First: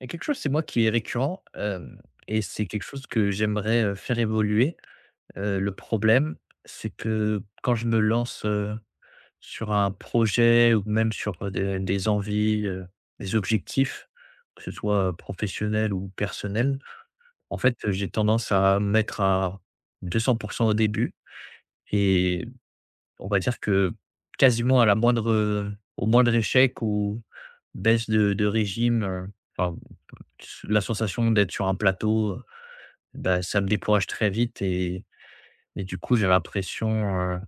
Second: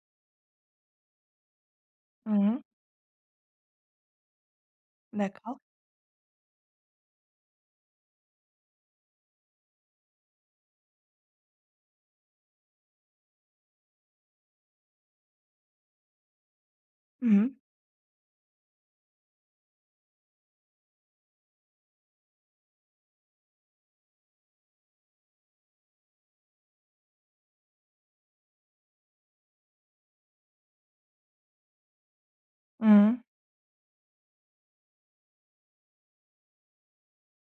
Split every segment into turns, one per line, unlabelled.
Il y a quelque chose c'est moi qui est récurrent, hem et
Mmh mh.
c'est quelque chose que j'aimerais, faire évoluer.
D'accord.
Le problème, c'est que quand je me lance, sur un projet ou même sur, des envies, des objectifs, que ce soit, professionnel ou personnel,
Mmh
en
mh.
fait, j'ai tendance à me mettre à 200 au début et on va dire que quasiment à la moindre, au moindre échec ou baisse de régime, enfin, la sensation d'être sur un plateau.
Mmh mh.
Bah, ça me décourage très vite et du coup, j'ai l'impression, heu,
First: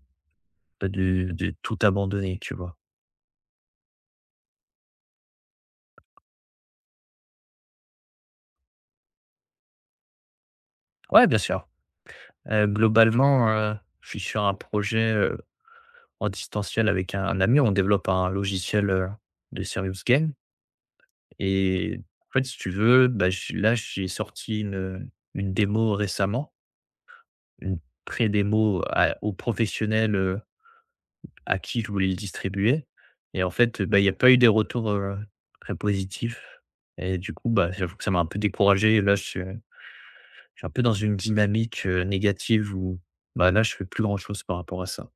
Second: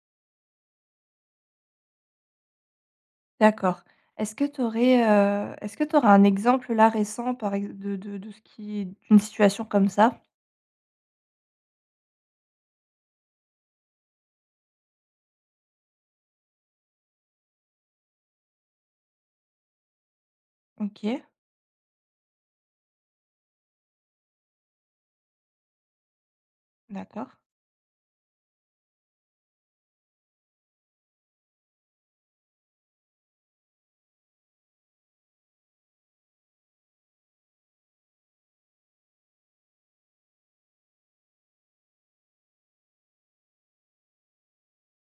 bah, de tout abandonner, tu vois?
D'accord. Est-ce que tu aurais, est-ce que tu aurais un exemple là récent par ex de ce qui d'une situation comme ça?
Ouais, bien sûr. Globalement, je suis sur un projet, en distanciel avec un ami. On développe un logiciel, de serious game.
OK,
Et en fait, si tu veux, bah, je là, j'ai sorti une démo récemment,
d'accord.
une pré-démo à aux professionnels, à qui je voulais le distribuer. Et en fait, bah, il y a pas eu des retours, très positifs et du coup, bah, j'avoue que ça m'a un peu découragé et là, je suis un peu dans une dynamique, négative où, bah, là, je fais plus grand-chose par rapport à ça.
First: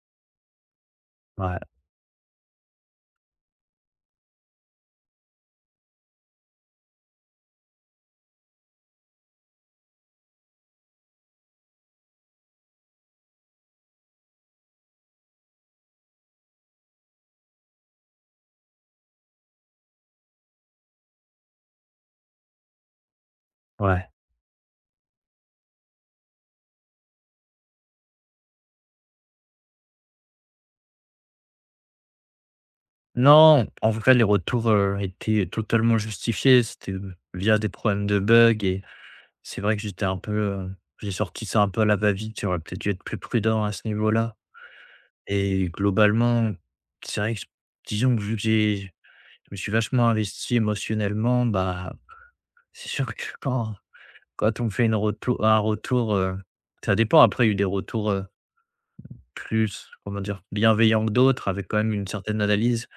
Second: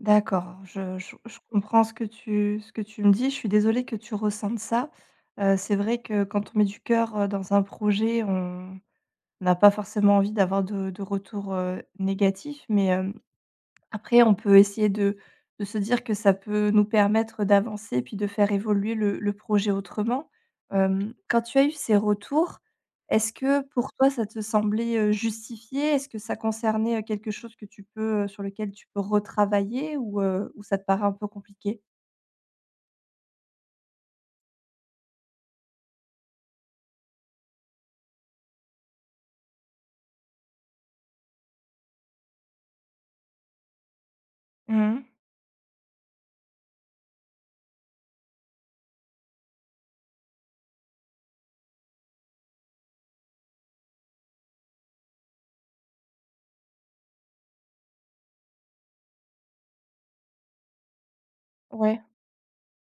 D'accord, je
Ouais,
comprends ce que tu me dis. Je suis désolée que tu ressentes ça. C'est vrai que quand on met du cœur, dans un projet, on n'a pas forcément envie d'avoir de retour, négatif mais, hem Après, on peut essayer de se dire que ça peut nous permettre d'avancer, puis de faire évoluer le projet autrement. Quand tu as eu ces retours, est-ce que pour
ouais.
toi ça te semblait, justifié? Est-ce que ça concernait, quelque chose que tu peux, sur lequel tu peux retravailler ou ça te paraît un peu compliqué?
Non, en vrai, les retours, étaient totalement justifiés. C'était, via des problèmes de bugs. Et c'est vrai que j'étais un peu, j'ai sorti ça un peu à la va-vite. J'aurais peut-être dû être plus prudent à ce niveau-là.
Mmh.
Et globalement, c'est vrai que disons que vu que j'ai Je me suis vachement investi émotionnellement, bah, c'est sûr que quand on me fait une retou un retour, ça dépend. Après, il y a eu des retours, plus, comment dire? Bienveillants que d'autres avec quand même
Ouais.
une certaine analyse,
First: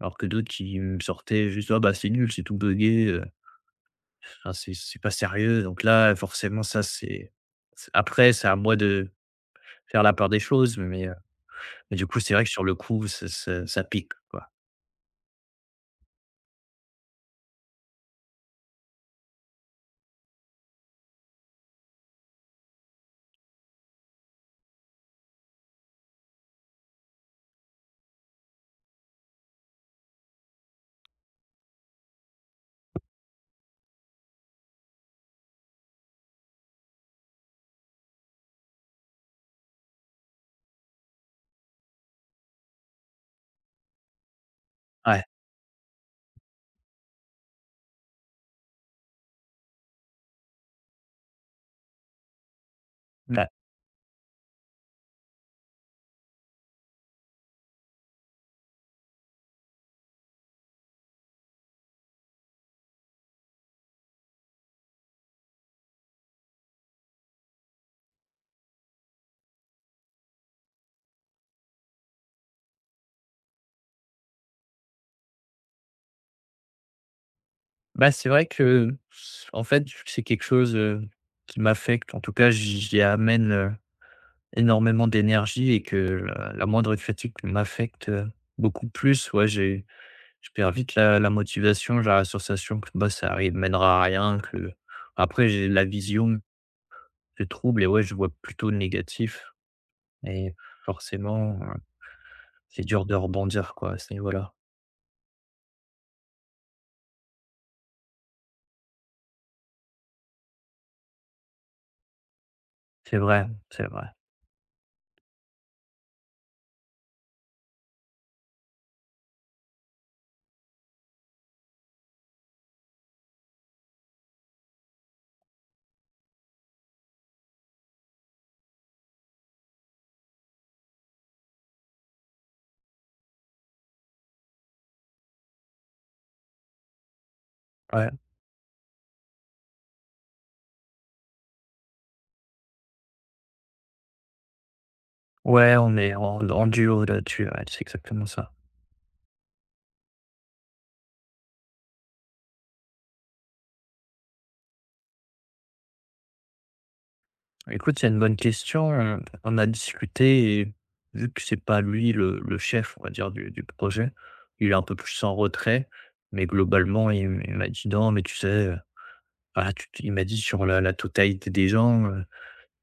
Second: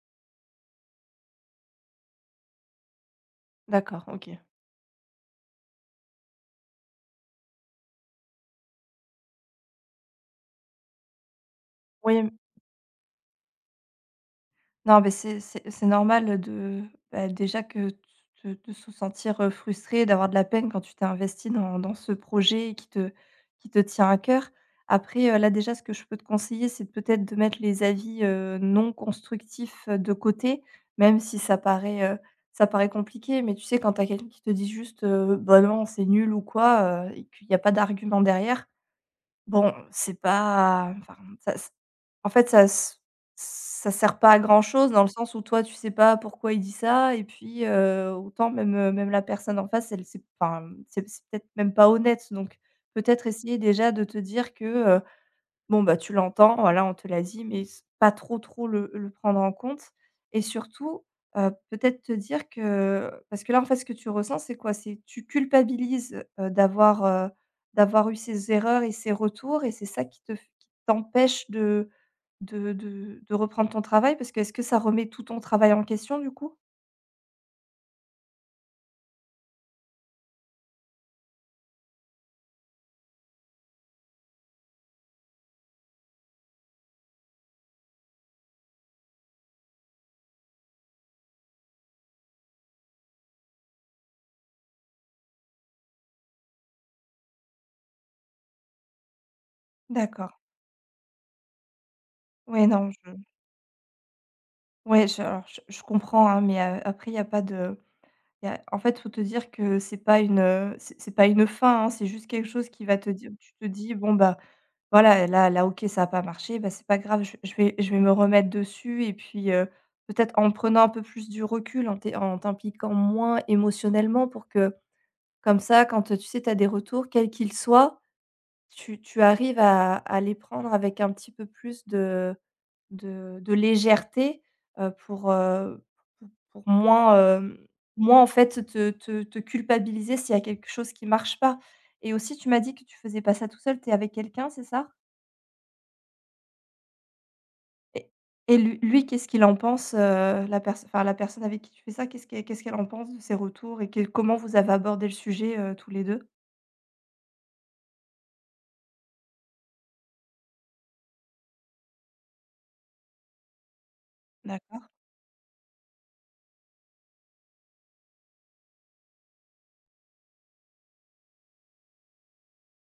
alors que d'autres qui me sortaient juste: «Ah bah, c'est nul, c'est tout buggé,
D'accord, OK.
ah c'est pas sérieux», donc là, forcément ça c'est après, c'est à moi de faire la part des choses, mais du coup,
Oui.
c'est vrai que sur le coup, ça pique, quoi.
Non, mais c'est c'est normal de, bah, déjà que te de se sentir, frustré, d'avoir de la peine quand tu t'es investi dans dans ce projet qui te tient à cœur. Après, là, déjà, ce que je peux te conseiller, c'est peut-être de mettre les avis, non constructifs, de côté, même si ça paraît, ça paraît compliqué. Mais tu sais, quand tu as quelqu'un qui te dit juste, «Bah, non, c'est nul» ou quoi, et qu'il y a pas d'argument derrière, bon, c'est pas enfin, ça en fait, ça s ça sert pas à grand-chose dans le
Ouais,
sens où toi, tu sais pas pourquoi il dit ça et puis, autant même, même la personne en face, elle sait enfin, c'est peut-être même pas honnête donc peut-être
mmh. bah
essayer déjà de te dire que, Bon, bah, tu l'entends, voilà, on te l'a dit, mais s pas trop le prendre en compte et surtout, peut-être te dire que parce que là, en fait, ce que tu ressens, c'est quoi? C'est tu culpabilises, d'avoir, d'avoir eu ces erreurs et ces retours et c'est ça qui te f qui t'empêche de de reprendre ton travail? Parce que est-ce que ça remet tout ton travail en question, du coup?
bah, c'est vrai que, en fait, c'est quelque chose, qui m'affecte. En tout cas, j'y amène, énormément d'énergie et que la moindre fatigue m'affecte, beaucoup plus. Ouais, j'ai je perds vite la motivation. J'ai la sensation que, bah, ça arrive mènera à rien, que après j'ai la vision se trouble et ouais, je vois plutôt le négatif
D'accord.
et forcément,
Ouais,
c'est
non, je
dur de rebondir, quoi, c'est voilà.
ouais, je alors je comprends, hein, mais après il y a pas de Il y a en fait, faut te dire que c'est pas une fin, hein, c'est juste quelque chose qui va te
C'est
dire
vrai,
tu te
c'est
dis:
vrai.
«Bon, bah, voilà, là là, OK, ça a pas marché, bah, c'est pas grave, je vais je vais me remettre dessus» et puis, peut-être en prenant un peu plus du recul, en t'é en t'impliquant moins émotionnellement pour que, comme ça, quand, tu sais, tu as des retours, quels qu'ils soient, tu arrives à les prendre avec un petit peu plus de de légèreté, heu, pour, heu, pour pour moins,
Ouais.
moins en fait te culpabiliser s'il y a quelque chose qui marche pas et aussi tu m'as dit que tu faisais pas ça tout seul, tu es avec quelqu'un, c'est ça?
Ouais, on est en duo là-dessus, ouais, c'est
Et
exactement ça.
et lui lui qu'est-ce qu'il en pense, la perso enfin la personne avec qui tu fais ça, qu'est-ce qu'elle en pense de ses retours et quel comment vous avez abordé le sujet, tous les deux.
Écoute, c'est une bonne question, on a discuté et vu que c'est pas lui le chef, on va dire, du projet, il est un
D'accord.
peu plus en retrait, mais globalement, il m'a dit: «Non, mais tu sais, ah, tu» il m'a dit: «Sur la totalité des gens,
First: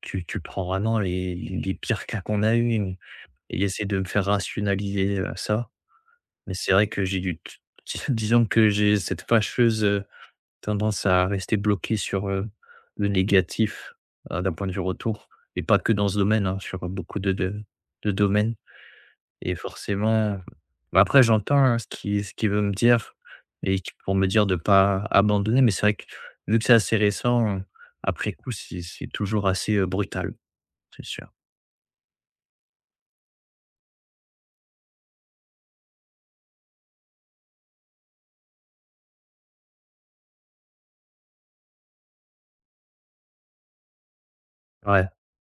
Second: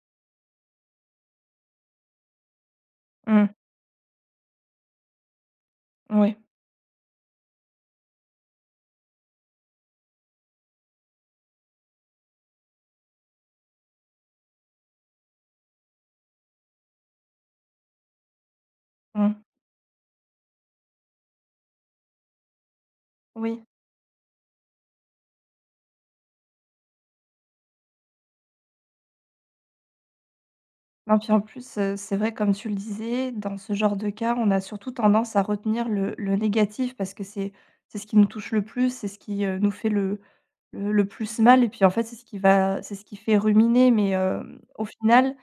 tu prends vraiment les pires cas qu'on a eu». Et
Mmh,
il essaie de me faire rationaliser, ça,
oui,
mais c'est vrai que disons que j'ai cette fâcheuse, tendance à rester bloqué sur, le négatif, d'un point de vue retour. Et pas que dans ce domaine, hein, sur beaucoup de domaines.
mmh,
Et forcément bah, après j'entends, hein, ce qu'il veut me dire
oui.
et qui pour me dire de pas abandonner, mais c'est vrai que vu que c'est assez récent, après coup, c'est toujours assez, brutal, c'est
Non,
sûr.
puis en plus, c'est vrai comme tu le disais, dans ce genre de cas, on a surtout tendance à retenir le négatif parce que c'est ce qui nous touche le plus, c'est ce qui, nous fait le plus mal et puis en fait, c'est ce qui va c'est ce qui fait ruminer mais au
Ouais,
final,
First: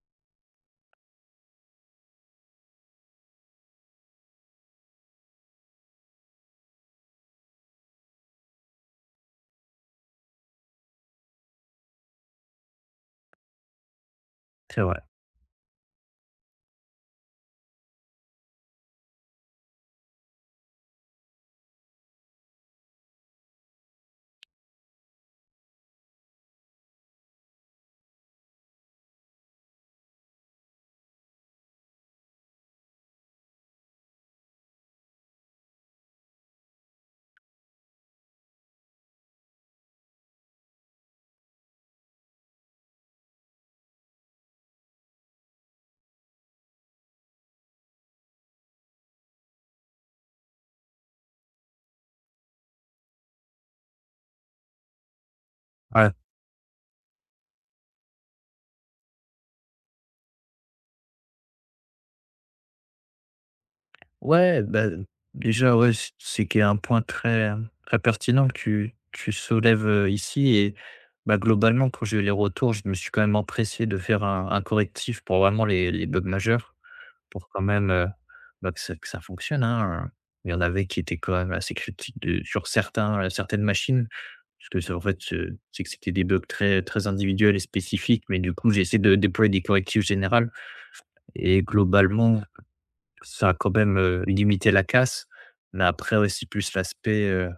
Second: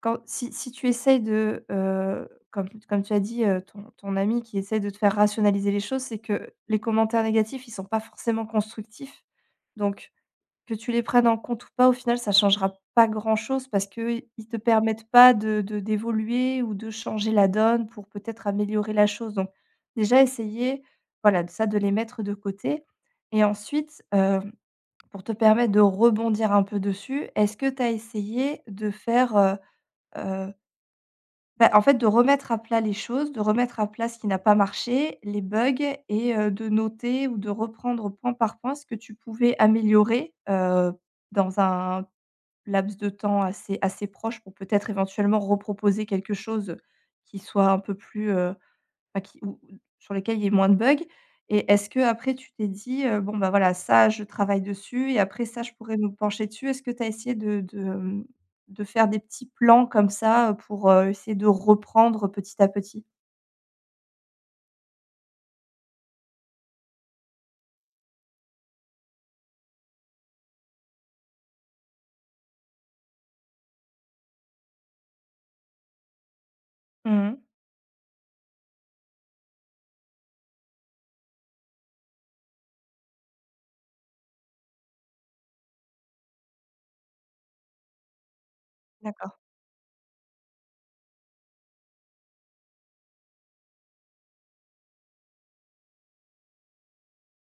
quand si si tu essayes de, comme comme tu as dit, ton ton ami qui essaye de te faire rationaliser les choses, c'est que les commentaires négatifs, ils sont pas forcément constructifs donc que tu les prennes en compte ou pas, au final, ça changera pas grand-chose parce qu'ils te
c'est vrai.
permettent pas de d'évoluer ou de changer la donne pour peut-être améliorer la chose. Donc déjà essayer, voilà, de ça, de les mettre de côté et ensuite, pour te permettre de rebondir un peu dessus, est-ce que tu as essayé de faire, heu bah, en fait, de remettre à plat les choses, de remettre à plat ce qui n'a pas marché, les bugs et de noter ou de reprendre point par point ce que tu pouvais améliorer, dans un laps de temps assez proche pour peut-être éventuellement reproposer quelque chose qui soit un peu plus, Enfin qui ou sur lesquels il y ait moins de bugs et est-ce que après tu t'es dit, «Bon, bah, voilà, ça je travaille dessus et après ça je pourrais me
Ouais.
pencher dessus». Est-ce que tu as essayé de faire des petits plans comme ça, pour, essayer de reprendre petit à petit?
Ouais, bah, déjà, ouais, c'est qu'il y a un point très, très pertinent que tu soulèves, ici. Et bah, globalement, quand j'ai eu les retours, je me suis quand même empressé de faire un correctif pour vraiment les bugs majeurs,
Mmh.
pour quand même, bah, que ça fonctionne, hein. Il y en avait qui étaient quand même assez critiques de sur certains, certaines machines, parce que c'est en fait, c'est que c'était des bugs très très individuels et spécifiques, mais du coup, j'ai essayé de
D'accord.
déployer des correctifs généraux. Et globalement, ça a quand même, limité la casse, mais après ouais, c'est plus l'aspect,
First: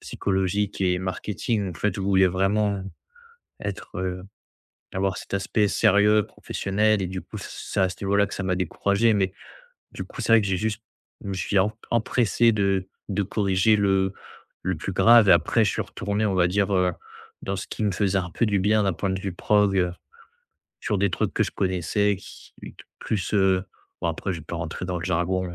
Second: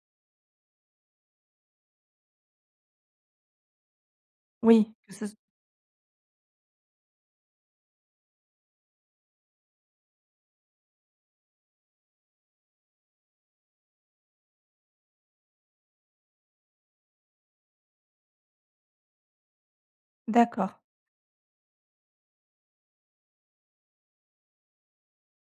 psychologique et marketing, en fait, je voulais vraiment être, heu,
Oui, que
avoir
ce
cet aspect sérieux, professionnel, et du coup, c'est à ce niveau-là que ça m'a découragé, mais du coup, c'est vrai que j'ai juste je me suis empressé de corriger le plus grave. Et après je suis retourné, on va dire, dans ce qui me faisait un peu du bien d'un point de vue prog,
d'accord.
sur des trucs que je connaissais qui plus, bon après je vais pas rentrer dans le jargon,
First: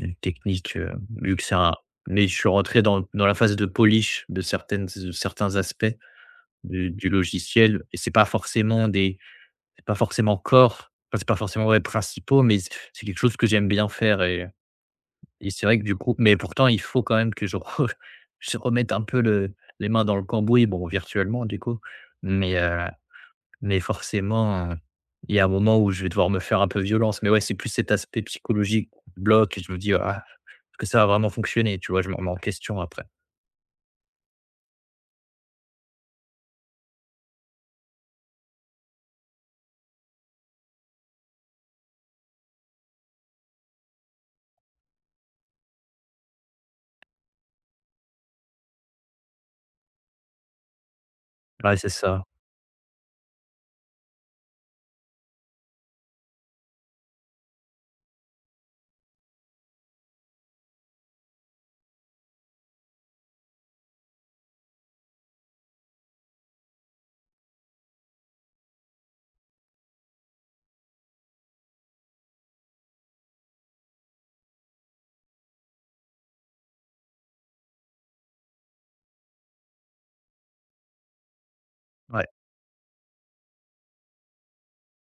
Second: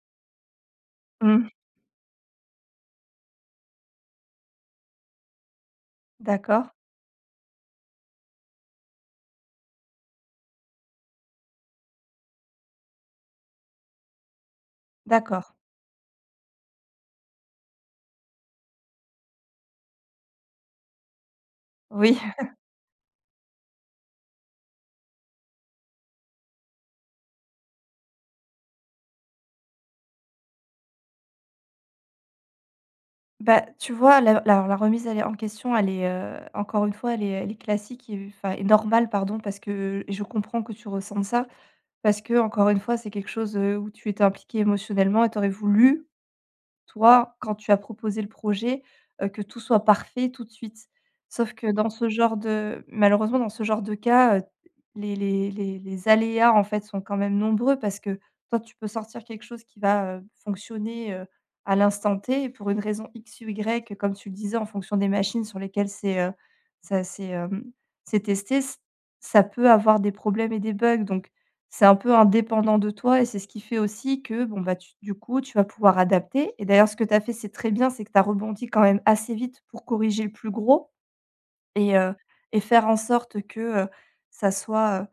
une technique, vu que
Mmh.
c'est un mais je suis rentré dans la phase de polish de certains aspects
D'accord,
du logiciel. Et c'est pas forcément des c'est pas forcément core, enfin, c'est pas forcément, ouais, principaux, mais c'est quelque chose que j'aime bien faire. Et
d'accord.
c'est vrai que du coup mais pourtant il faut quand même que je re je remette un peu le les mains dans le cambouis, bon, virtuellement du coup,
Oui.
mais heu, mais forcément, il y a un moment où je vais devoir me faire un peu violence, mais ouais, c'est plus cet aspect psychologique qui me bloque et je me dis: «Ah, est-ce que ça a vraiment fonctionné?» Tu vois? Je me remets en question après.
Bah, tu vois, la la alors la remise elle est en question, elle est, encore une fois, elle est classique et enfin, et normale pardon, parce que et je comprends que tu ressens ça. Parce que encore une fois, c'est quelque chose, où tu étais impliqué émotionnellement et tu aurais voulu, toi, quand tu as proposé le projet, que tout soit parfait tout de suite. Sauf que
Ouais, c'est
dans ce
ça.
genre de malheureusement, dans ce genre de cas, les aléas, en fait, sont quand même nombreux parce que toi, tu peux sortir quelque chose qui va, fonctionner, à l'instant T et pour une raison X ou Y, comme tu le disais, en fonction des machines sur lesquelles c'est, ça c'est, c'est testé, ç ça peut avoir des problèmes et des bugs. Donc c'est un peu indépendant de toi et c'est ce qui fait aussi que, bon, bah, tu du coup, tu vas pouvoir adapter et d'ailleurs ce que tu as fait, c'est très bien, c'est que tu as rebondi quand même assez vite pour corriger le plus gros et heu
Ouais,
et faire en sorte que, ça soit, heu,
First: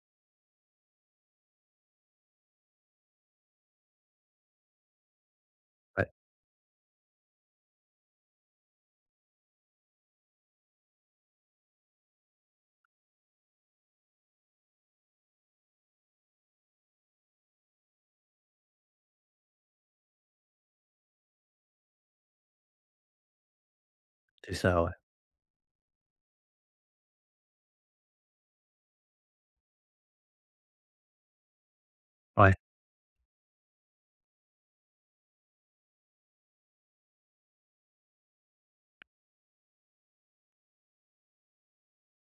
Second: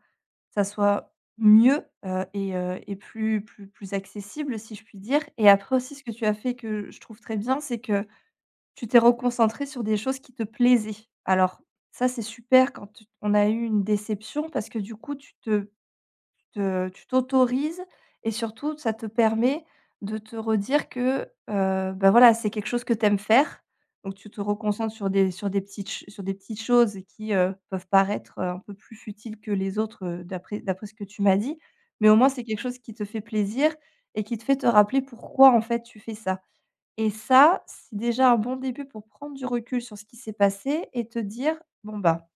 ça soit mieux, et plus plus plus accessible si je puis dire et après aussi ce
ouais,
que tu as fait que je trouve très bien, c'est que tu t'es reconcentré sur des choses qui te plaisaient. Alors ça, c'est super quand tu on a eu une déception parce que du coup, tu te tu te tu t'autorises et surtout, ça te permet de te redire que, bah, voilà, c'est quelque chose que tu aimes faire. Donc tu te
c'est ça, ouais.
reconcentres sur des petites ch sur des petites choses qui, peuvent paraître, un peu plus futiles que les autres, d'après d'après ce que tu m'as dit. Mais au moins, c'est
Ouais,
quelque chose qui te fait plaisir et qui te fait te rappeler pourquoi, en fait, tu fais ça. Et ça, c'est déjà un bon début pour prendre du recul sur ce qui s'est passé et te dire: «Bon, bah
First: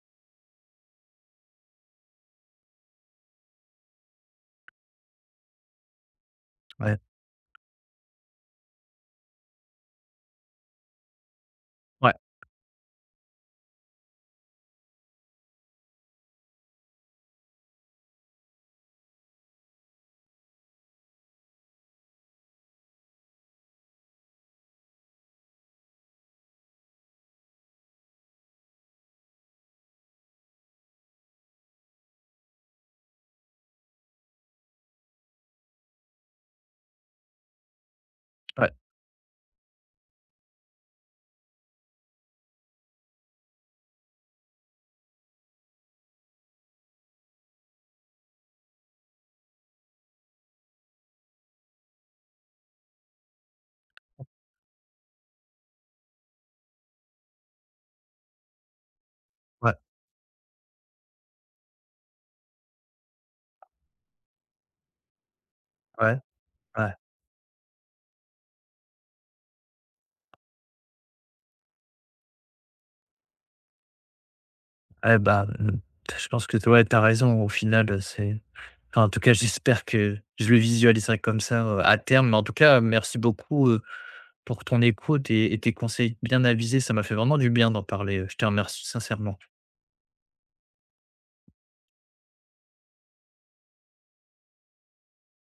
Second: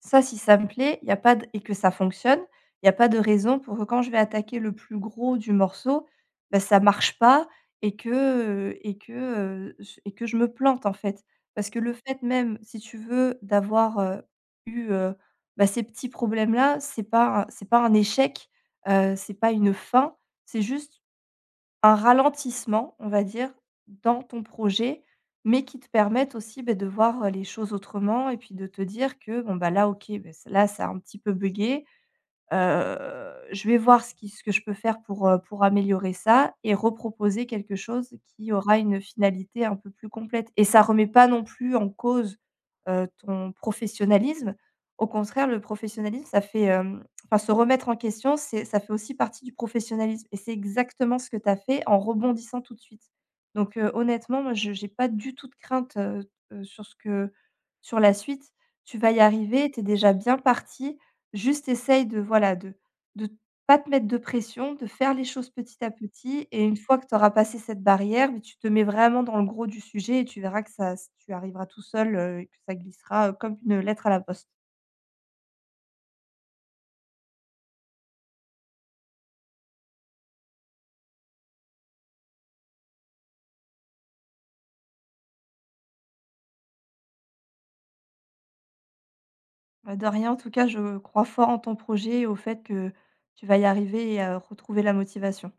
ça, si ça me plaît, il y a pas d et que ça fonctionne, il y a pas de raison pour que quand je vais attaquer le plus gros du morceau, bah, ça
ouais,
marche pas et que, et que, j et que je me plante, en fait. Parce que le
ouais,
fait même, si tu veux, d'avoir, eu, bah, ces petits problèmes-là, c'est pas un échec, c'est pas une fin, c'est juste un ralentissement, on va dire, dans ton projet, mais qui te permettent aussi, beh, de voir, les choses autrement et puis de te dire que bon, bah, là, OK, beh, c là, ça a un petit peu bugué. Je vais voir ce qui ce que je peux faire pour améliorer ça et reproposer quelque chose qui
ouais,
aura une finalité un peu plus complète et ça remet pas non plus en cause, ton professionnalisme. Au contraire, le professionnalisme, ça fait, enfin, se remettre en question, c'est ça fait aussi partie du professionnalisme et c'est exactement ce que tu as fait en rebondissant tout de suite. Donc, honnêtement, moi, je j'ai pas du tout de crainte, sur ce que sur la suite. Tu vas y arriver,
ouais,
tu es déjà bien parti. Juste essaye de, voilà, de pas te mettre de pression, de faire les choses petit à
ouais,
petit et une
ouais.
fois que tu auras passé cette barrière, mais tu te mets vraiment dans le gros du sujet et tu verras que ça s tu arriveras tout seul, et que ça glissera, comme une lettre à la poste.
Eh ben, mmh, je pense que ouais, tu as raison au final, c'est enfin, en tout cas, j'espère que je le visualiserai comme ça, à terme. Mais en tout cas, merci beaucoup, pour ton écoute et tes conseils bien avisés. Ça m'a fait vraiment du bien d'en parler, je te remercie sincèrement.
Bah, de rien, en tout cas, je crois fort en ton projet et au fait que tu vas y arriver et à retrouver la motivation.